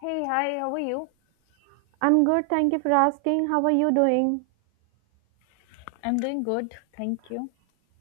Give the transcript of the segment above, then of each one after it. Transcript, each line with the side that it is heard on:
left: Hey, hi, how are you?
right: I'm good, thank you for asking. How are you doing?
left: I'm doing good, thank you.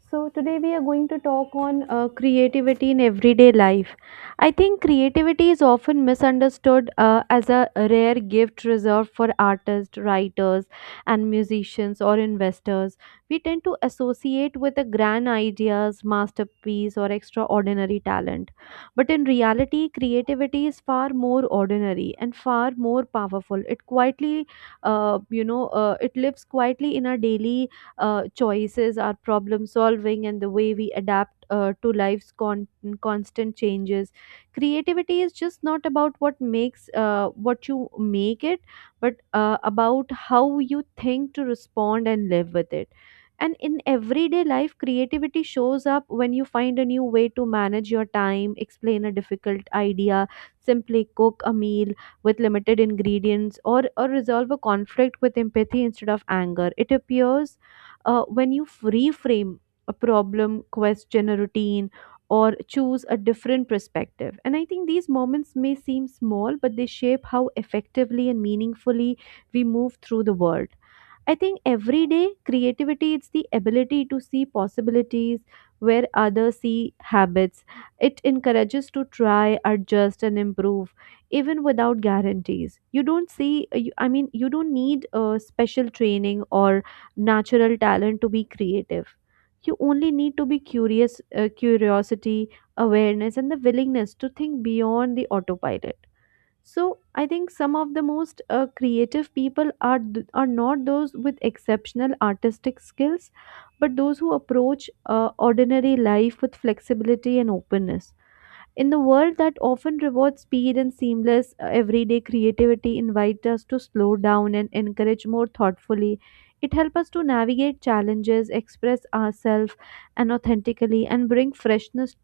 right: So today we are going to talk on creativity in everyday life. I think creativity is often misunderstood as a rare gift reserved for artists, writers, and musicians or investors. We tend to associate with the grand ideas, masterpiece, or extraordinary talent. But in reality, creativity is far more ordinary and far more powerful. It quietly, it lives quietly in our daily choices, our problem solving, and the way we adapt to life's constant changes. Creativity is just not about what makes what you make it, but about how you think to respond and live with it. And in everyday life, creativity shows up when you find a new way to manage your time, explain a difficult idea, simply cook a meal with limited ingredients, or resolve a conflict with empathy instead of anger. It appears when you reframe a problem, question a routine, or choose a different perspective. And I think these moments may seem small, but they shape how effectively and meaningfully we move through the world. I think every day creativity it's the ability to see possibilities where others see habits. It encourages to try, adjust and improve even without guarantees. You don't see you- I mean you don't need special training or natural talent to be creative. You only need to be curious curiosity, awareness and the willingness to think beyond the autopilot. So I think some of the most creative people are are not those with exceptional artistic skills, but those who approach ordinary life with flexibility and openness. In the world that often rewards speed and seamless everyday creativity, invite us to slow down and encourage more thoughtfully. It helps us to navigate challenges, express ourselves and authentically, and bring freshness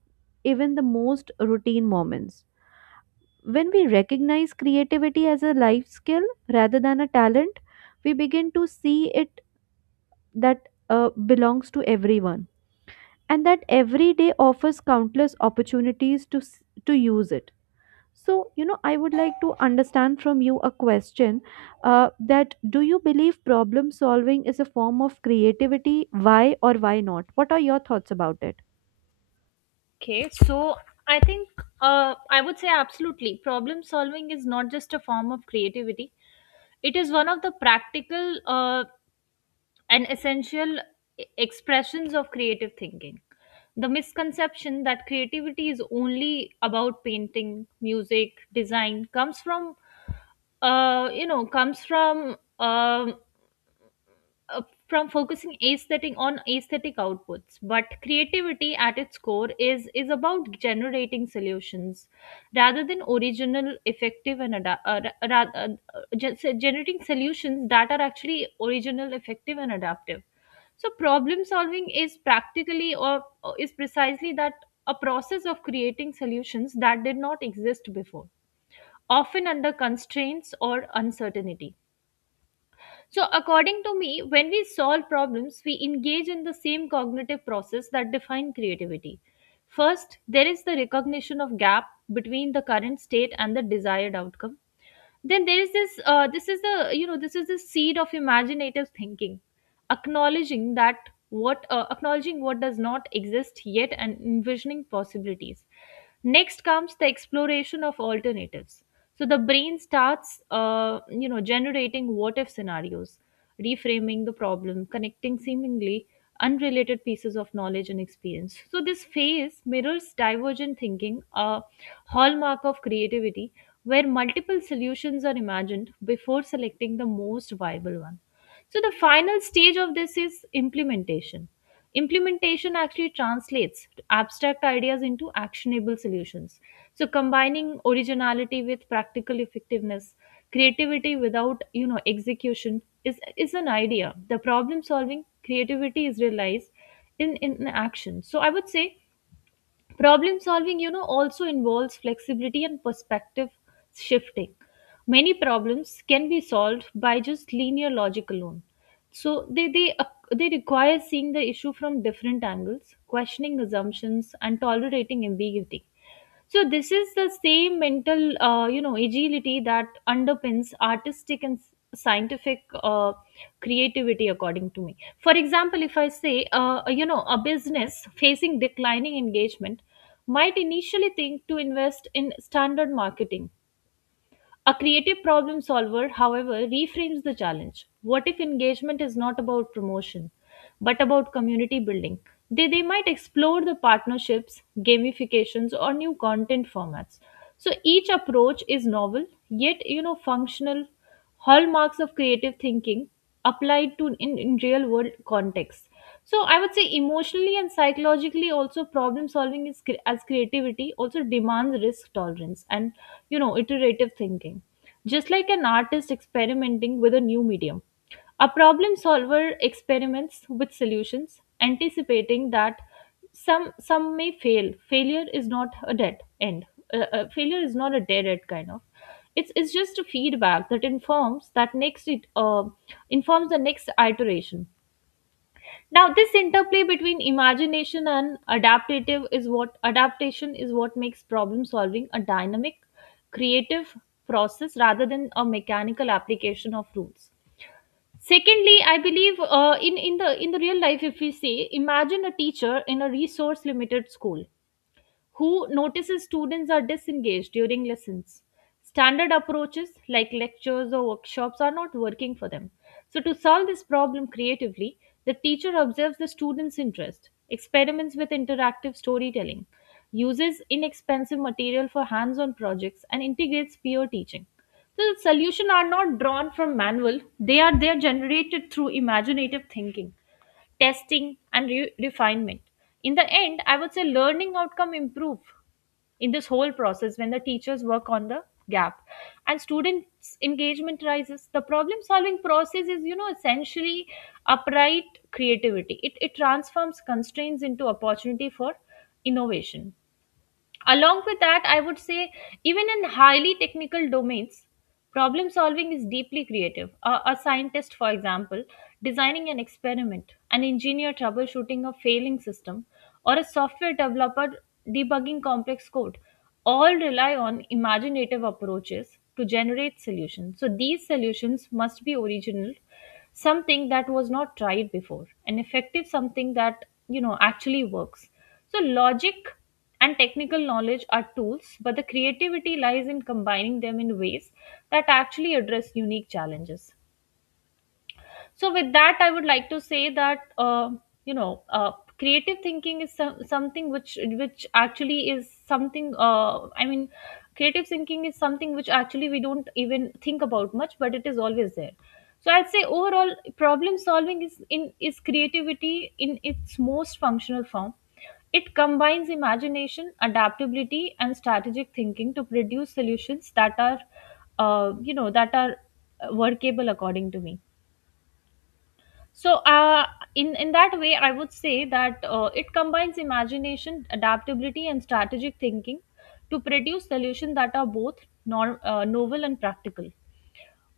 right: even the most routine moments. When we recognize creativity as a life skill rather than a talent, we begin to see it that belongs to everyone and that every day offers countless opportunities to to use it. So, you know, I would like to understand from you a question that do you believe problem solving is a form of creativity? Why or why not? What are your thoughts about it?
left: Okay, so I think I would say absolutely. Problem solving is not just a form of creativity, it is one of the practical and essential expressions of creative thinking. The misconception that creativity is only about painting, music, design comes from, you know, comes from. Um uh, from focusing aesthetic on aesthetic outputs, but creativity at its core is about generating solutions rather than original effective and uh, so generating solutions that are actually original, effective and adaptive. So problem solving is practically or is precisely that, a process of creating solutions that did not exist before, often under constraints or uncertainty. So, according to me, when we solve problems, we engage in the same cognitive process that define creativity. First, there is the recognition of gap between the current state and the desired outcome. Then there is this this is the you know this is the seed of imaginative thinking, acknowledging that what acknowledging what does not exist yet and envisioning possibilities. Next comes the exploration of alternatives. So the brain starts generating what if scenarios, reframing the problem, connecting seemingly unrelated pieces of knowledge and experience. So this phase mirrors divergent thinking, a hallmark of creativity, where multiple solutions are imagined before selecting the most viable one. So the final stage of this is implementation. Implementation actually translates abstract ideas into actionable solutions. So, combining originality with practical effectiveness, creativity without execution is an idea. The problem solving creativity is realized in action. So, I would say problem solving, you know, also involves flexibility and perspective shifting. Many problems can be solved by just linear logic alone. So they require seeing the issue from different angles, questioning assumptions, and tolerating ambiguity. So this is the same mental, agility that underpins artistic and scientific creativity, according to me. For example, if I say, a business facing declining engagement might initially think to invest in standard marketing. A creative problem solver, however, reframes the challenge. What if engagement is not about promotion, but about community building? They might explore the partnerships, gamifications, or new content formats. So each approach is novel, yet you know functional, hallmarks of creative thinking applied in real world context. So I would say emotionally and psychologically also, problem solving is cre- as creativity also demands risk tolerance and iterative thinking. Just like an artist experimenting with a new medium, a problem solver experiments with solutions, anticipating that some may fail. Failure is not a dead end. Failure is not a dead end kind of. It's just a feedback that informs the next iteration. Now this interplay between imagination and adaptative is what adaptation is what makes problem solving a dynamic, creative process rather than a mechanical application of rules. Secondly, I believe in the real life, if we say, imagine a teacher in a resource limited school who notices students are disengaged during lessons. Standard approaches like lectures or workshops are not working for them. So, to solve this problem creatively, the teacher observes the student's interest, experiments with interactive storytelling, uses inexpensive material for hands on projects, and integrates peer teaching. So the solutions are not drawn from manual, they are generated through imaginative thinking, testing and refinement. In the end, I would say learning outcome improve in this whole process. When the teachers work on the gap and students engagement rises, the problem solving process is you know essentially upright creativity. It transforms constraints into opportunity for innovation. Along with that, I would say, even in highly technical domains, problem solving is deeply creative. A scientist, for example, designing an experiment, an engineer troubleshooting a failing system, or a software developer debugging complex code, all rely on imaginative approaches to generate solutions. So these solutions must be original, something that was not tried before, and effective, something that you know actually works. So logic and technical knowledge are tools, but the creativity lies in combining them in ways that actually address unique challenges. So with that, I would like to say that you know uh, creative thinking is some, something which actually is something I mean creative thinking is something which actually we don't even think about much, but it is always there. So I'd say overall, problem solving is creativity in its most functional form. It combines imagination, adaptability, and strategic thinking to produce solutions that are, uh, you know, that are workable according to me. So, in that way, I would say that it combines imagination, adaptability, and strategic thinking to produce solutions that are both novel and practical.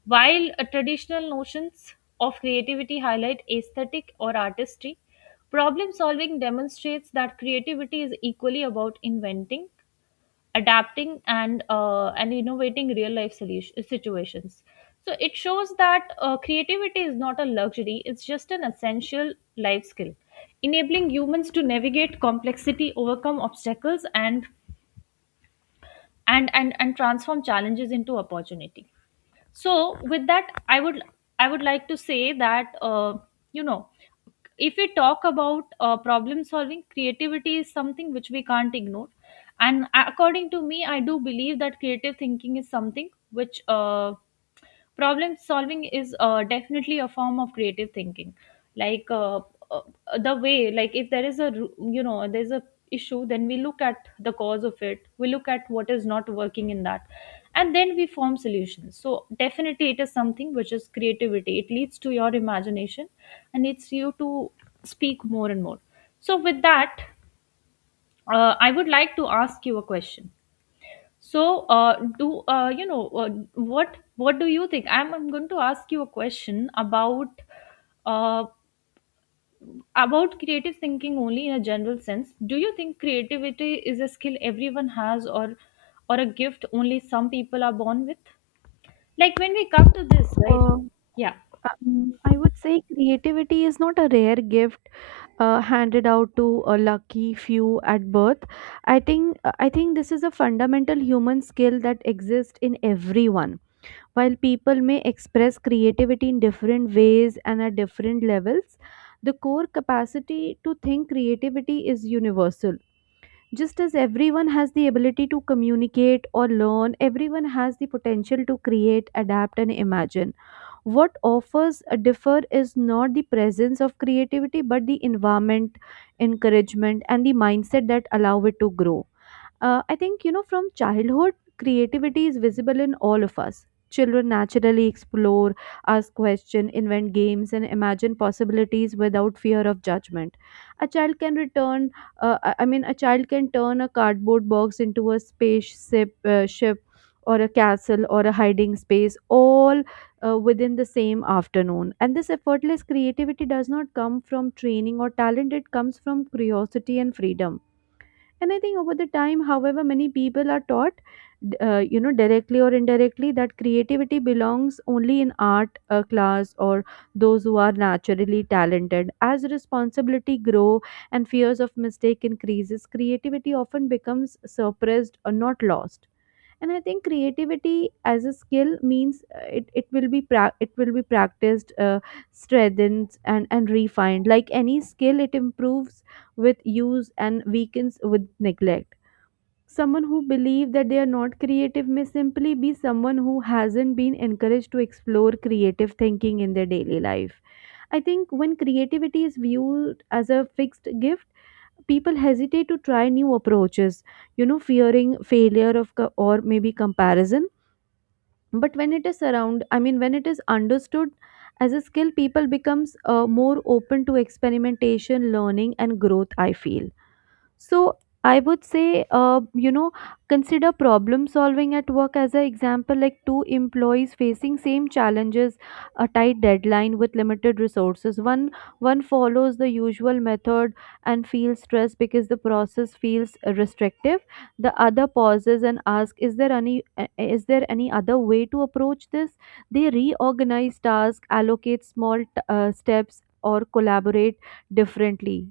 left: While traditional notions of creativity highlight aesthetic or artistry, problem solving demonstrates that creativity is equally about inventing, adapting and innovating real life situations. So it shows that creativity is not a luxury, it's just an essential life skill, enabling humans to navigate complexity, overcome obstacles, and transform challenges into opportunity. So with that, I would like to say that you know if we talk about problem solving, creativity is something which we can't ignore. And according to me, I do believe that creative thinking is something which problem solving is definitely a form of creative thinking. like uh, uh, the way, like, if there is a you know, there's a issue, then we look at the cause of it, we look at what is not working in that, and then we form solutions. So definitely it is something which is creativity, it leads to your imagination and it's you to speak more and more. So with that, I would like to ask you a question. So, do you know what? What do you think? I'm going to ask you a question uh, about creative thinking only in a general sense. Do you think creativity is a skill everyone has, or a gift only some people are born with? Like when we come to this, right?
right: Uh,
left: Yeah.
right: I would say creativity is not a rare gift handed out to a lucky few at birth. I think this is a fundamental human skill that exists in everyone. While people may express creativity in different ways and at different levels, the core capacity to think creativity is universal. Just as everyone has the ability to communicate or learn, everyone has the potential to create, adapt, and imagine what offers a differ is not the presence of creativity, but the environment, encouragement, and the mindset that allow it to grow. I think, you know, from childhood, creativity is visible in all of us. Children naturally explore, ask questions, invent games, and imagine possibilities without fear of judgment. A child can return, I mean, A child can turn a cardboard box into a spaceship, ship, or a castle, or a hiding space, all within the same afternoon. And this effortless creativity does not come from training or talent, it comes from curiosity and freedom. And I think over the time however many people are you know directly or indirectly that creativity belongs only in art class or those who are naturally talented as responsibility grow and fears of mistake increases creativity often becomes suppressed or not lost. And I think creativity as a skill means it will be practiced strengthened and refined like any skill it improves with use and weakens with neglect. Someone who believes that they are not creative may simply be someone who hasn't been encouraged to explore creative thinking in their daily life. I think when creativity is viewed as a fixed gift, people hesitate to try new approaches, you know, fearing or maybe comparison. But when it is around, I mean, when it is understood as a skill, people becomes more open to experimentation, learning, and growth. I feel. So I would say, you know, consider problem solving at work as an example, like two employees facing same challenges, a tight deadline with limited resources. One follows the usual method and feels stressed because the process feels restrictive. The other pauses and asks, is there any other way to approach this?" They reorganize tasks, allocate steps, or collaborate differently.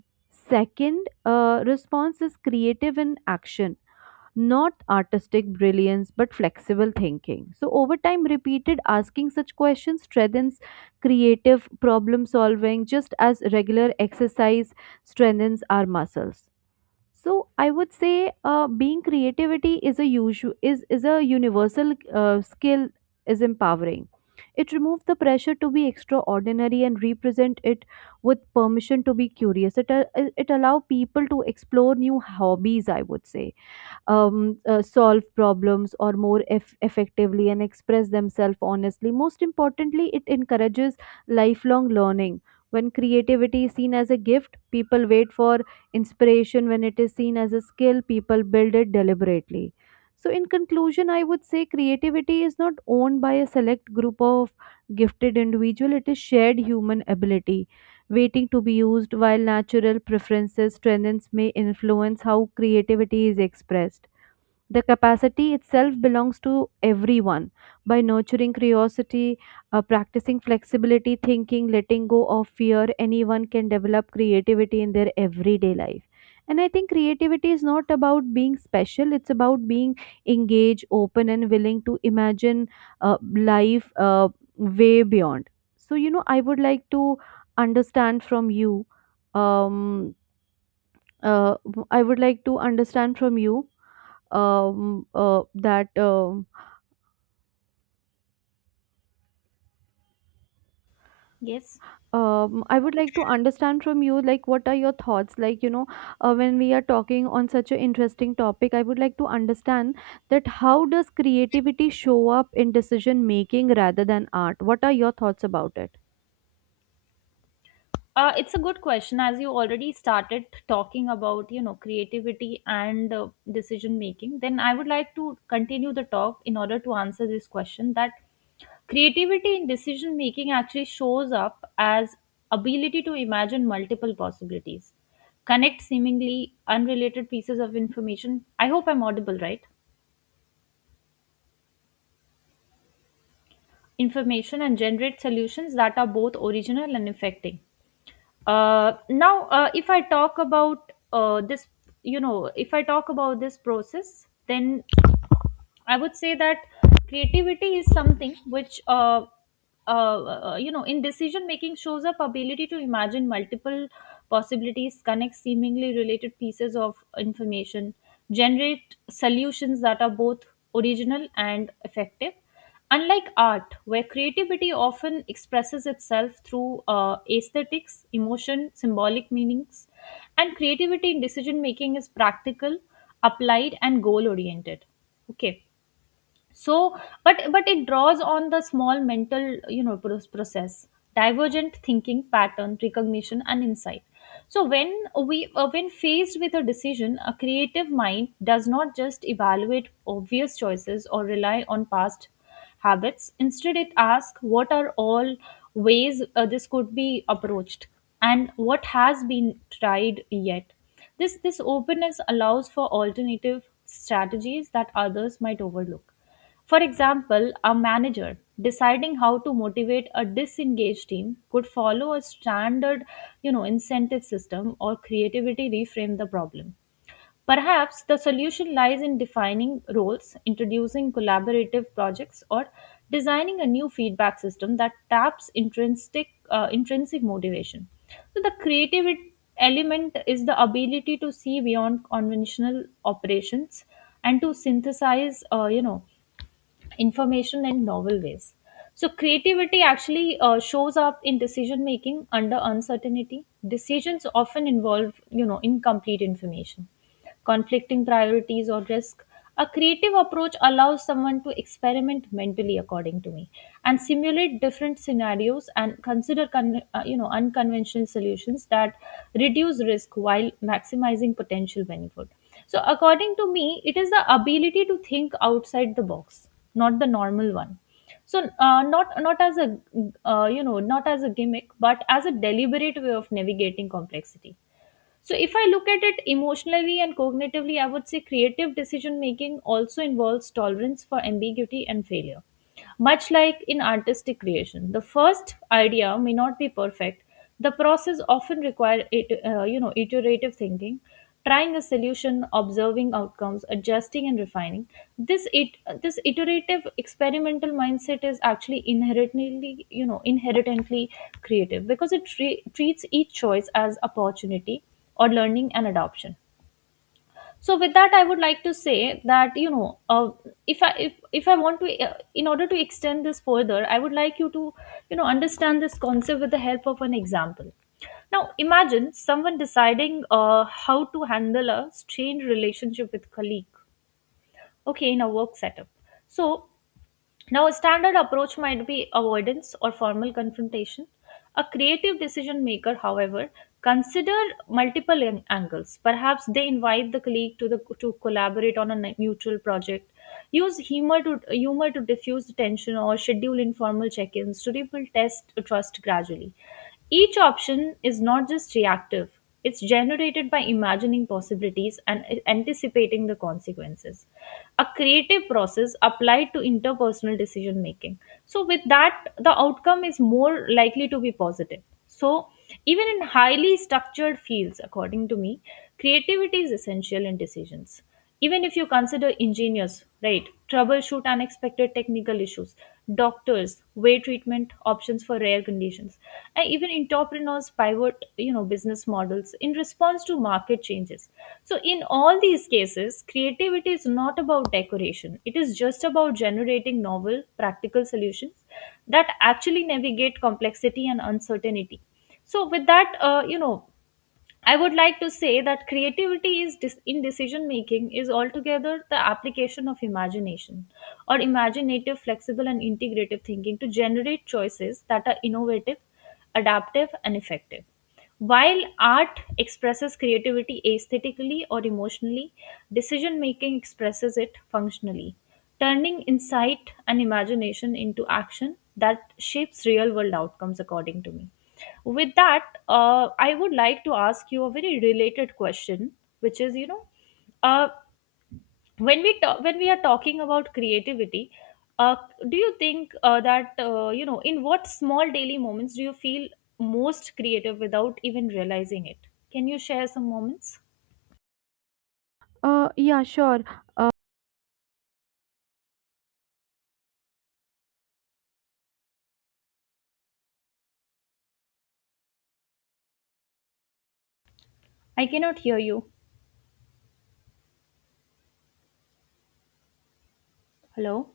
right: Second response is creative in action, not artistic brilliance, but flexible thinking. So, over time, repeated asking such questions strengthens creative problem solving, just as regular exercise strengthens our muscles. So I would say being creativity is a usual is a universal skill is empowering. It removes the pressure to be extraordinary and represent it with permission to be curious. It allow people to explore new hobbies, I would say solve problems or more eff- effectively and express themselves honestly. Most importantly, it encourages lifelong learning. When creativity is seen as a gift, people wait for inspiration. When it is seen as a skill, people build it deliberately. So, in conclusion, I would say creativity is not owned by a select group of gifted individual. It is shared human ability waiting to be used, while natural preferences, strengths may influence how creativity is expressed. The capacity itself belongs to everyone. By nurturing curiosity, practicing flexibility, thinking, letting go of fear, anyone can develop creativity in their everyday life. And I think creativity is not about being special, it's about being engaged, open, and willing to imagine life way beyond. So, you know, I would like to understand from you. Um, uh, I would like to understand from you that
left: Yes.
right: I would like to understand from you, like, what are your thoughts? Like, you know, when we are talking on such an interesting topic, I would like to understand that how does creativity show up in decision making rather than art? What are your thoughts about it?
left: It's a good question. As you already started talking about you know creativity and decision making, then I would like to continue the talk in order to answer this question that creativity in decision making actually shows up as ability to imagine multiple possibilities, connect seemingly unrelated pieces of information. I hope I'm audible, right? Information and generate solutions that are both original and affecting. Now, if I talk about this, you know, If I talk about this process, then I would say that creativity is something which, uh, in decision making, shows up ability to imagine multiple possibilities, connect seemingly related pieces of information, generate solutions that are both original and effective. Unlike art, where creativity often expresses itself through aesthetics, emotion, symbolic meanings, and creativity in decision making is practical, applied, and goal oriented. Okay, so but it draws on the small mental you know process, divergent thinking, pattern recognition and insight. So when faced with a decision, a creative mind does not just evaluate obvious choices or rely on past habits. Instead it asks, what are all ways this could be approached and what has been tried yet. This openness allows for alternative strategies that others might overlook. For example, a manager deciding how to motivate a disengaged team could follow a standard, you know, incentive system, or creativity reframe the problem. Perhaps the solution lies in defining roles, introducing collaborative projects, or designing a new feedback system that taps intrinsic motivation. So the creative element is the ability to see beyond conventional operations and to synthesize information and novel ways. So creativity actually shows up in decision making under uncertainty. Decisions often involve, you know, incomplete information, conflicting priorities, or risk. A creative approach allows someone to experiment mentally, according to me, and simulate different scenarios and consider, unconventional solutions that reduce risk while maximizing potential benefit. So, according to me, it is the ability to think outside the box, not the normal one. So not not as a not as a gimmick, but as a deliberate way of navigating complexity. So, if I look at it emotionally and cognitively, I would say creative decision making also involves tolerance for ambiguity and failure. Much like in artistic creation, the first idea may not be perfect. The process often requires, iterative thinking, trying a solution, observing outcomes, adjusting and refining. This it this iterative experimental mindset is actually inherently creative because it treats each choice as opportunity or learning and adoption. So with that, I would like to say that if I want to in order to extend this further, I would like you to understand this concept with the help of an example. Now imagine someone deciding how to handle a strained relationship with colleague, okay, in a work setup. so Now, a standard approach might be avoidance or formal confrontation. A creative decision maker, however, consider multiple angles. Perhaps they invite the colleague to collaborate on a mutual project, use humor to diffuse tension or schedule informal check-ins to rebuild test trust gradually. Each option is not just reactive, it's generated by imagining possibilities and anticipating the consequences. A creative process applied to interpersonal decision making. So, with that, the outcome is more likely to be positive. So, even in highly structured fields, according to me, creativity is essential in decisions, even if you consider engineers, right, troubleshoot unexpected technical issues, doctors weigh treatment options for rare conditions, and even entrepreneurs pivot business models in response to market changes. So in all these cases, creativity is not about decoration, it is just about generating novel practical solutions that actually navigate complexity and uncertainty. So with that, I would like to say that creativity is in decision making is altogether the application of imagination or imaginative, flexible, and integrative thinking to generate choices that are innovative, adaptive, and effective. While art expresses creativity aesthetically or emotionally, decision making expresses it functionally, turning insight and imagination into action that shapes real world outcomes, according to me. With that, I would like to ask you a very related question, which is, uh, when we are talking about creativity, uh, do you think in what small daily moments do you feel most creative without even realizing it? Can you share some moments?
right: Yeah, sure. Uh,
left: I cannot hear you. Hello.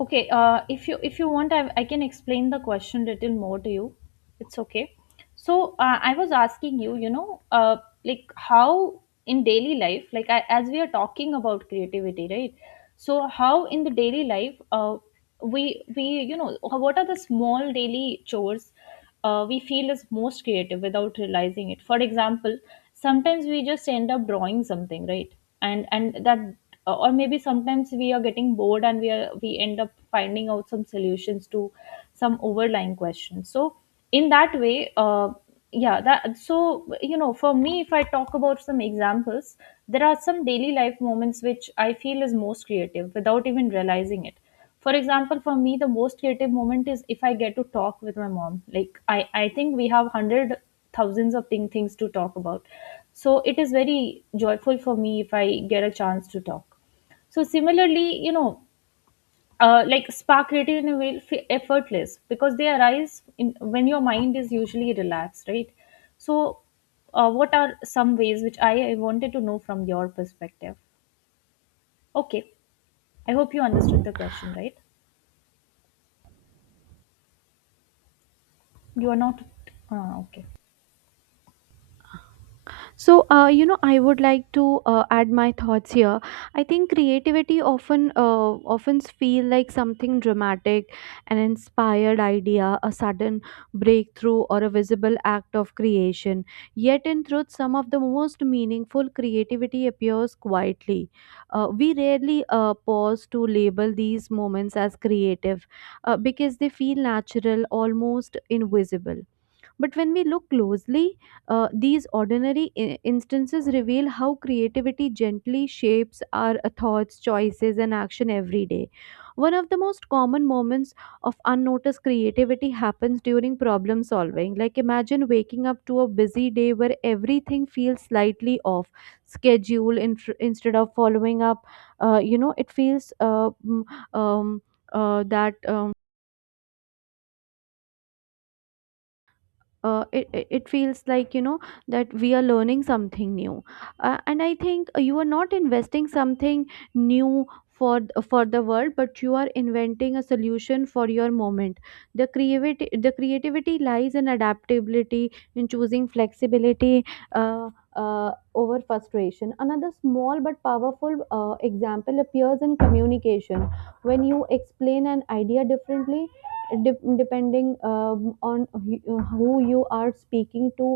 left: Okay, if you want, I can explain the question little more to you. It's okay. So I was asking you, like how in daily life, like I, as we are talking about creativity, right? So how in the daily life, we we what are the small daily chores we feel is most creative without realizing it? For example, sometimes we just end up drawing something, right? And that, or maybe sometimes we are getting bored and we end up finding out some solutions to some overlying questions. So in that way, yeah that so you know, for me, if I talk about some examples, there are some daily life moments which I feel is most creative without even realizing it. For example, for me, the most creative moment is if I get to talk with my mom. Like I think we have hundred thousands of things to talk about. So it is very joyful for me if I get a chance to talk. So similarly, you know, like spark creativity in a way effortless, because they arise in, when your mind is usually relaxed, right? So what are some ways which I wanted to know from your perspective. Okay, I hope you understood the question right. You are not. Okay.
right: So, you know, I would like to add my thoughts here. I think creativity often feel like something dramatic, an inspired idea, a sudden breakthrough, or a visible act of creation. Yet, in truth, some of the most meaningful creativity appears quietly. We rarely pause to label these moments as creative because they feel natural, almost invisible. But when we look closely, these ordinary instances reveal how creativity gently shapes our thoughts, choices, and action every day. One of the most common moments of unnoticed creativity happens during problem solving. Like, imagine waking up to a busy day where everything feels slightly off schedule in, instead of following up. You know, it feels mm, um, that. It, it it feels like you know that we are learning something new and I think you are not investing something new for for the world but you are inventing a solution for your moment. The creativity lies in adaptability in choosing flexibility uh, over frustration. Another small but powerful example appears in communication when you explain an idea differently depending on who you are speaking to,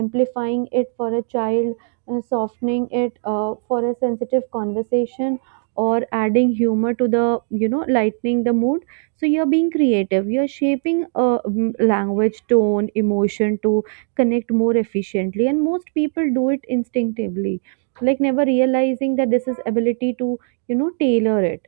right: amplifying it for a child, softening it for a sensitive conversation, or adding humor to the, you know, lightening the mood. So you're being creative, you're shaping language, tone, emotion to connect more efficiently. And most people do it instinctively, like never realizing that this is ability to, you know, tailor it.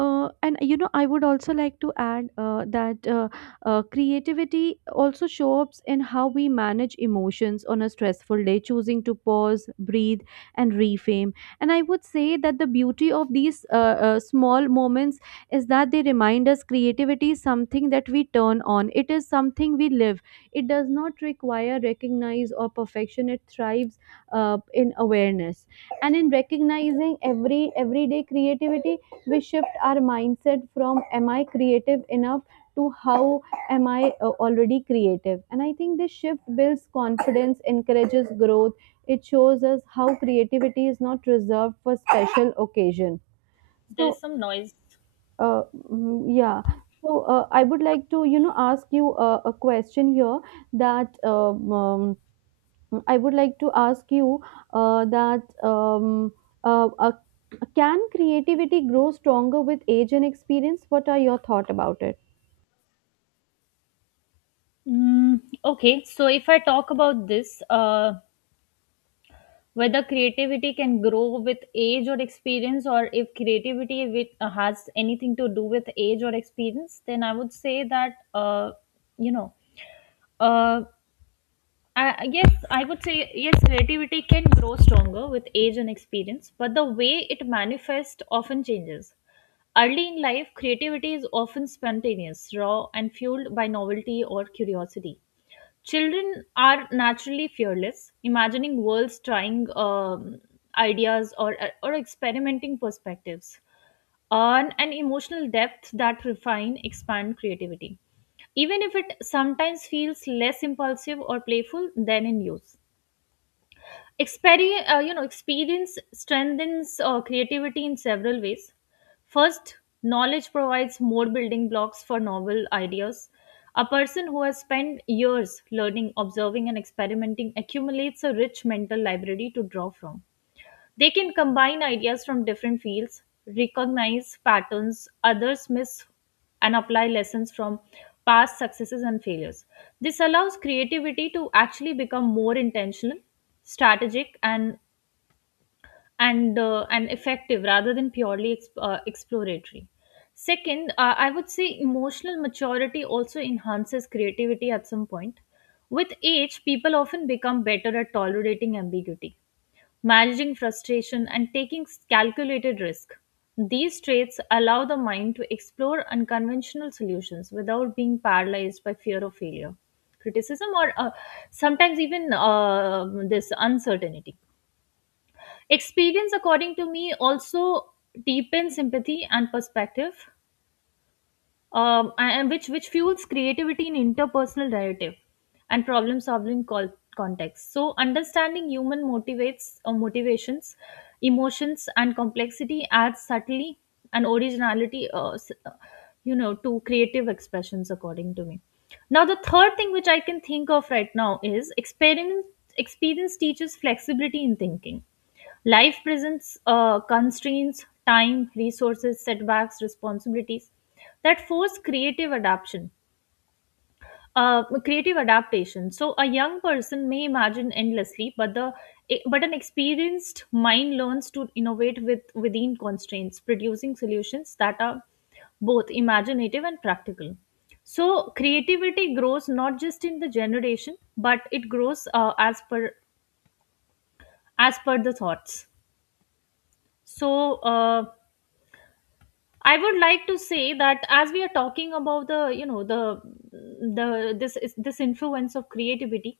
right: And you know, I would also like to add that creativity also shows up in how we manage emotions on a stressful day, choosing to pause, breathe, and reframe. And I would say that the beauty of these small moments is that they remind us creativity is something that we turn on. It is something we live. It does not require recognize or perfection. It thrives in awareness, and in recognizing every everyday creativity we shift our mindset from am I creative enough to how am I already creative. And I think this shift builds confidence encourages growth. It shows us how creativity is not reserved for special occasion.
left: There
right: So
left: is some noise.
right: uh, yeah, so I would like to you know ask you a question here that Mm, I would like to ask you that uh, uh, can creativity grow stronger with age and experience? What are your thoughts about it?
left: Okay, so if I talk about this, whether creativity can grow with age or experience, or if creativity has anything to do with age or experience, then I would say that you know uh, I yes, I would say yes, creativity can grow stronger with age and experience, but the way it manifests often changes. Early in life, creativity is often spontaneous, raw, and fueled by novelty or curiosity. Children are naturally fearless, imagining worlds, trying ideas, or experimenting perspectives on an emotional depth that refine expand creativity, even if it sometimes feels less impulsive or playful than in youth. Experience strengthens creativity in several ways. First, knowledge provides more building blocks for novel ideas. A person who has spent years learning, observing and experimenting accumulates a rich mental library to draw from. They can combine ideas from different fields, recognize patterns others miss, and apply lessons from past successes and failures. This allows creativity to actually become more intentional, strategic, and effective rather than exploratory. Second, I would say emotional maturity also enhances creativity at some point. With age, people often become better at tolerating ambiguity, managing frustration, and taking calculated risk. These traits allow the mind to explore unconventional solutions without being paralyzed by fear of failure, criticism, or sometimes even this uncertainty. Experience, according to me, also deepens empathy and perspective, and which fuels creativity in interpersonal narrative and problem solving context. So understanding human motivates or motivations, emotions and complexity adds subtlety and originality, to creative expressions, according to me. Now, the third thing which I can think of right now is experience. Experience teaches flexibility in thinking. Life presents constraints, time, resources, setbacks, responsibilities that force creative adaptation. So a young person may imagine endlessly, but but an experienced mind learns to innovate with within constraints, producing solutions that are both imaginative and practical. So creativity grows not just in the generation, but it grows as per the thoughts. So I would like to say that as we are talking about the, the, this influence of creativity,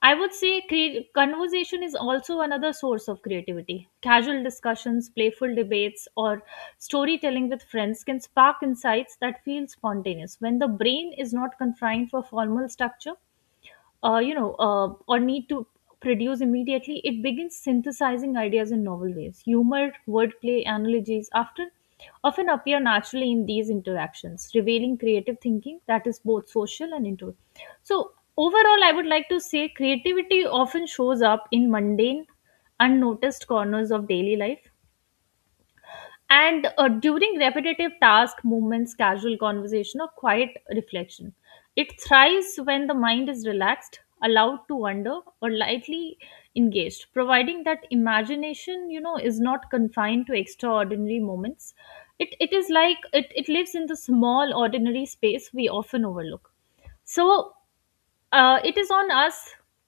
left: I would say conversation is also another source of creativity. Casual discussions, playful debates, or storytelling with friends can spark insights that feel spontaneous when the brain is not confined for formal structure, or need to produce immediately, it begins synthesizing ideas in novel ways. Humor, wordplay, analogies after often appear naturally in these interactions, revealing creative thinking that is both social and intuitive. So overall, I would like to say creativity often shows up in mundane, unnoticed corners of daily life, and during repetitive task movements, casual conversation or quiet reflection. It thrives when the mind is relaxed, allowed to wander or lightly engaged, providing that imagination, is not confined to extraordinary moments. It is like It lives in the small ordinary space we often overlook. So it is on us,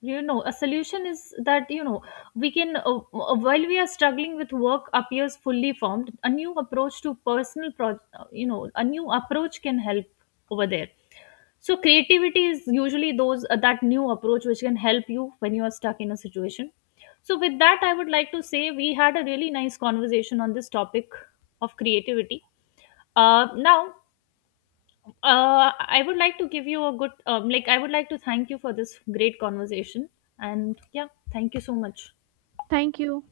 left: a solution is that we can, while we are struggling with work appears fully formed, a new approach to personal pro- you know a new approach can help over there. So creativity is usually those that new approach which can help you when you are stuck in a situation. So with that, I would like to say we had a really nice conversation on this topic of creativity. Now I would like to give you a good, I would like to thank you for this great conversation. And yeah, thank you so much.
right: Thank you.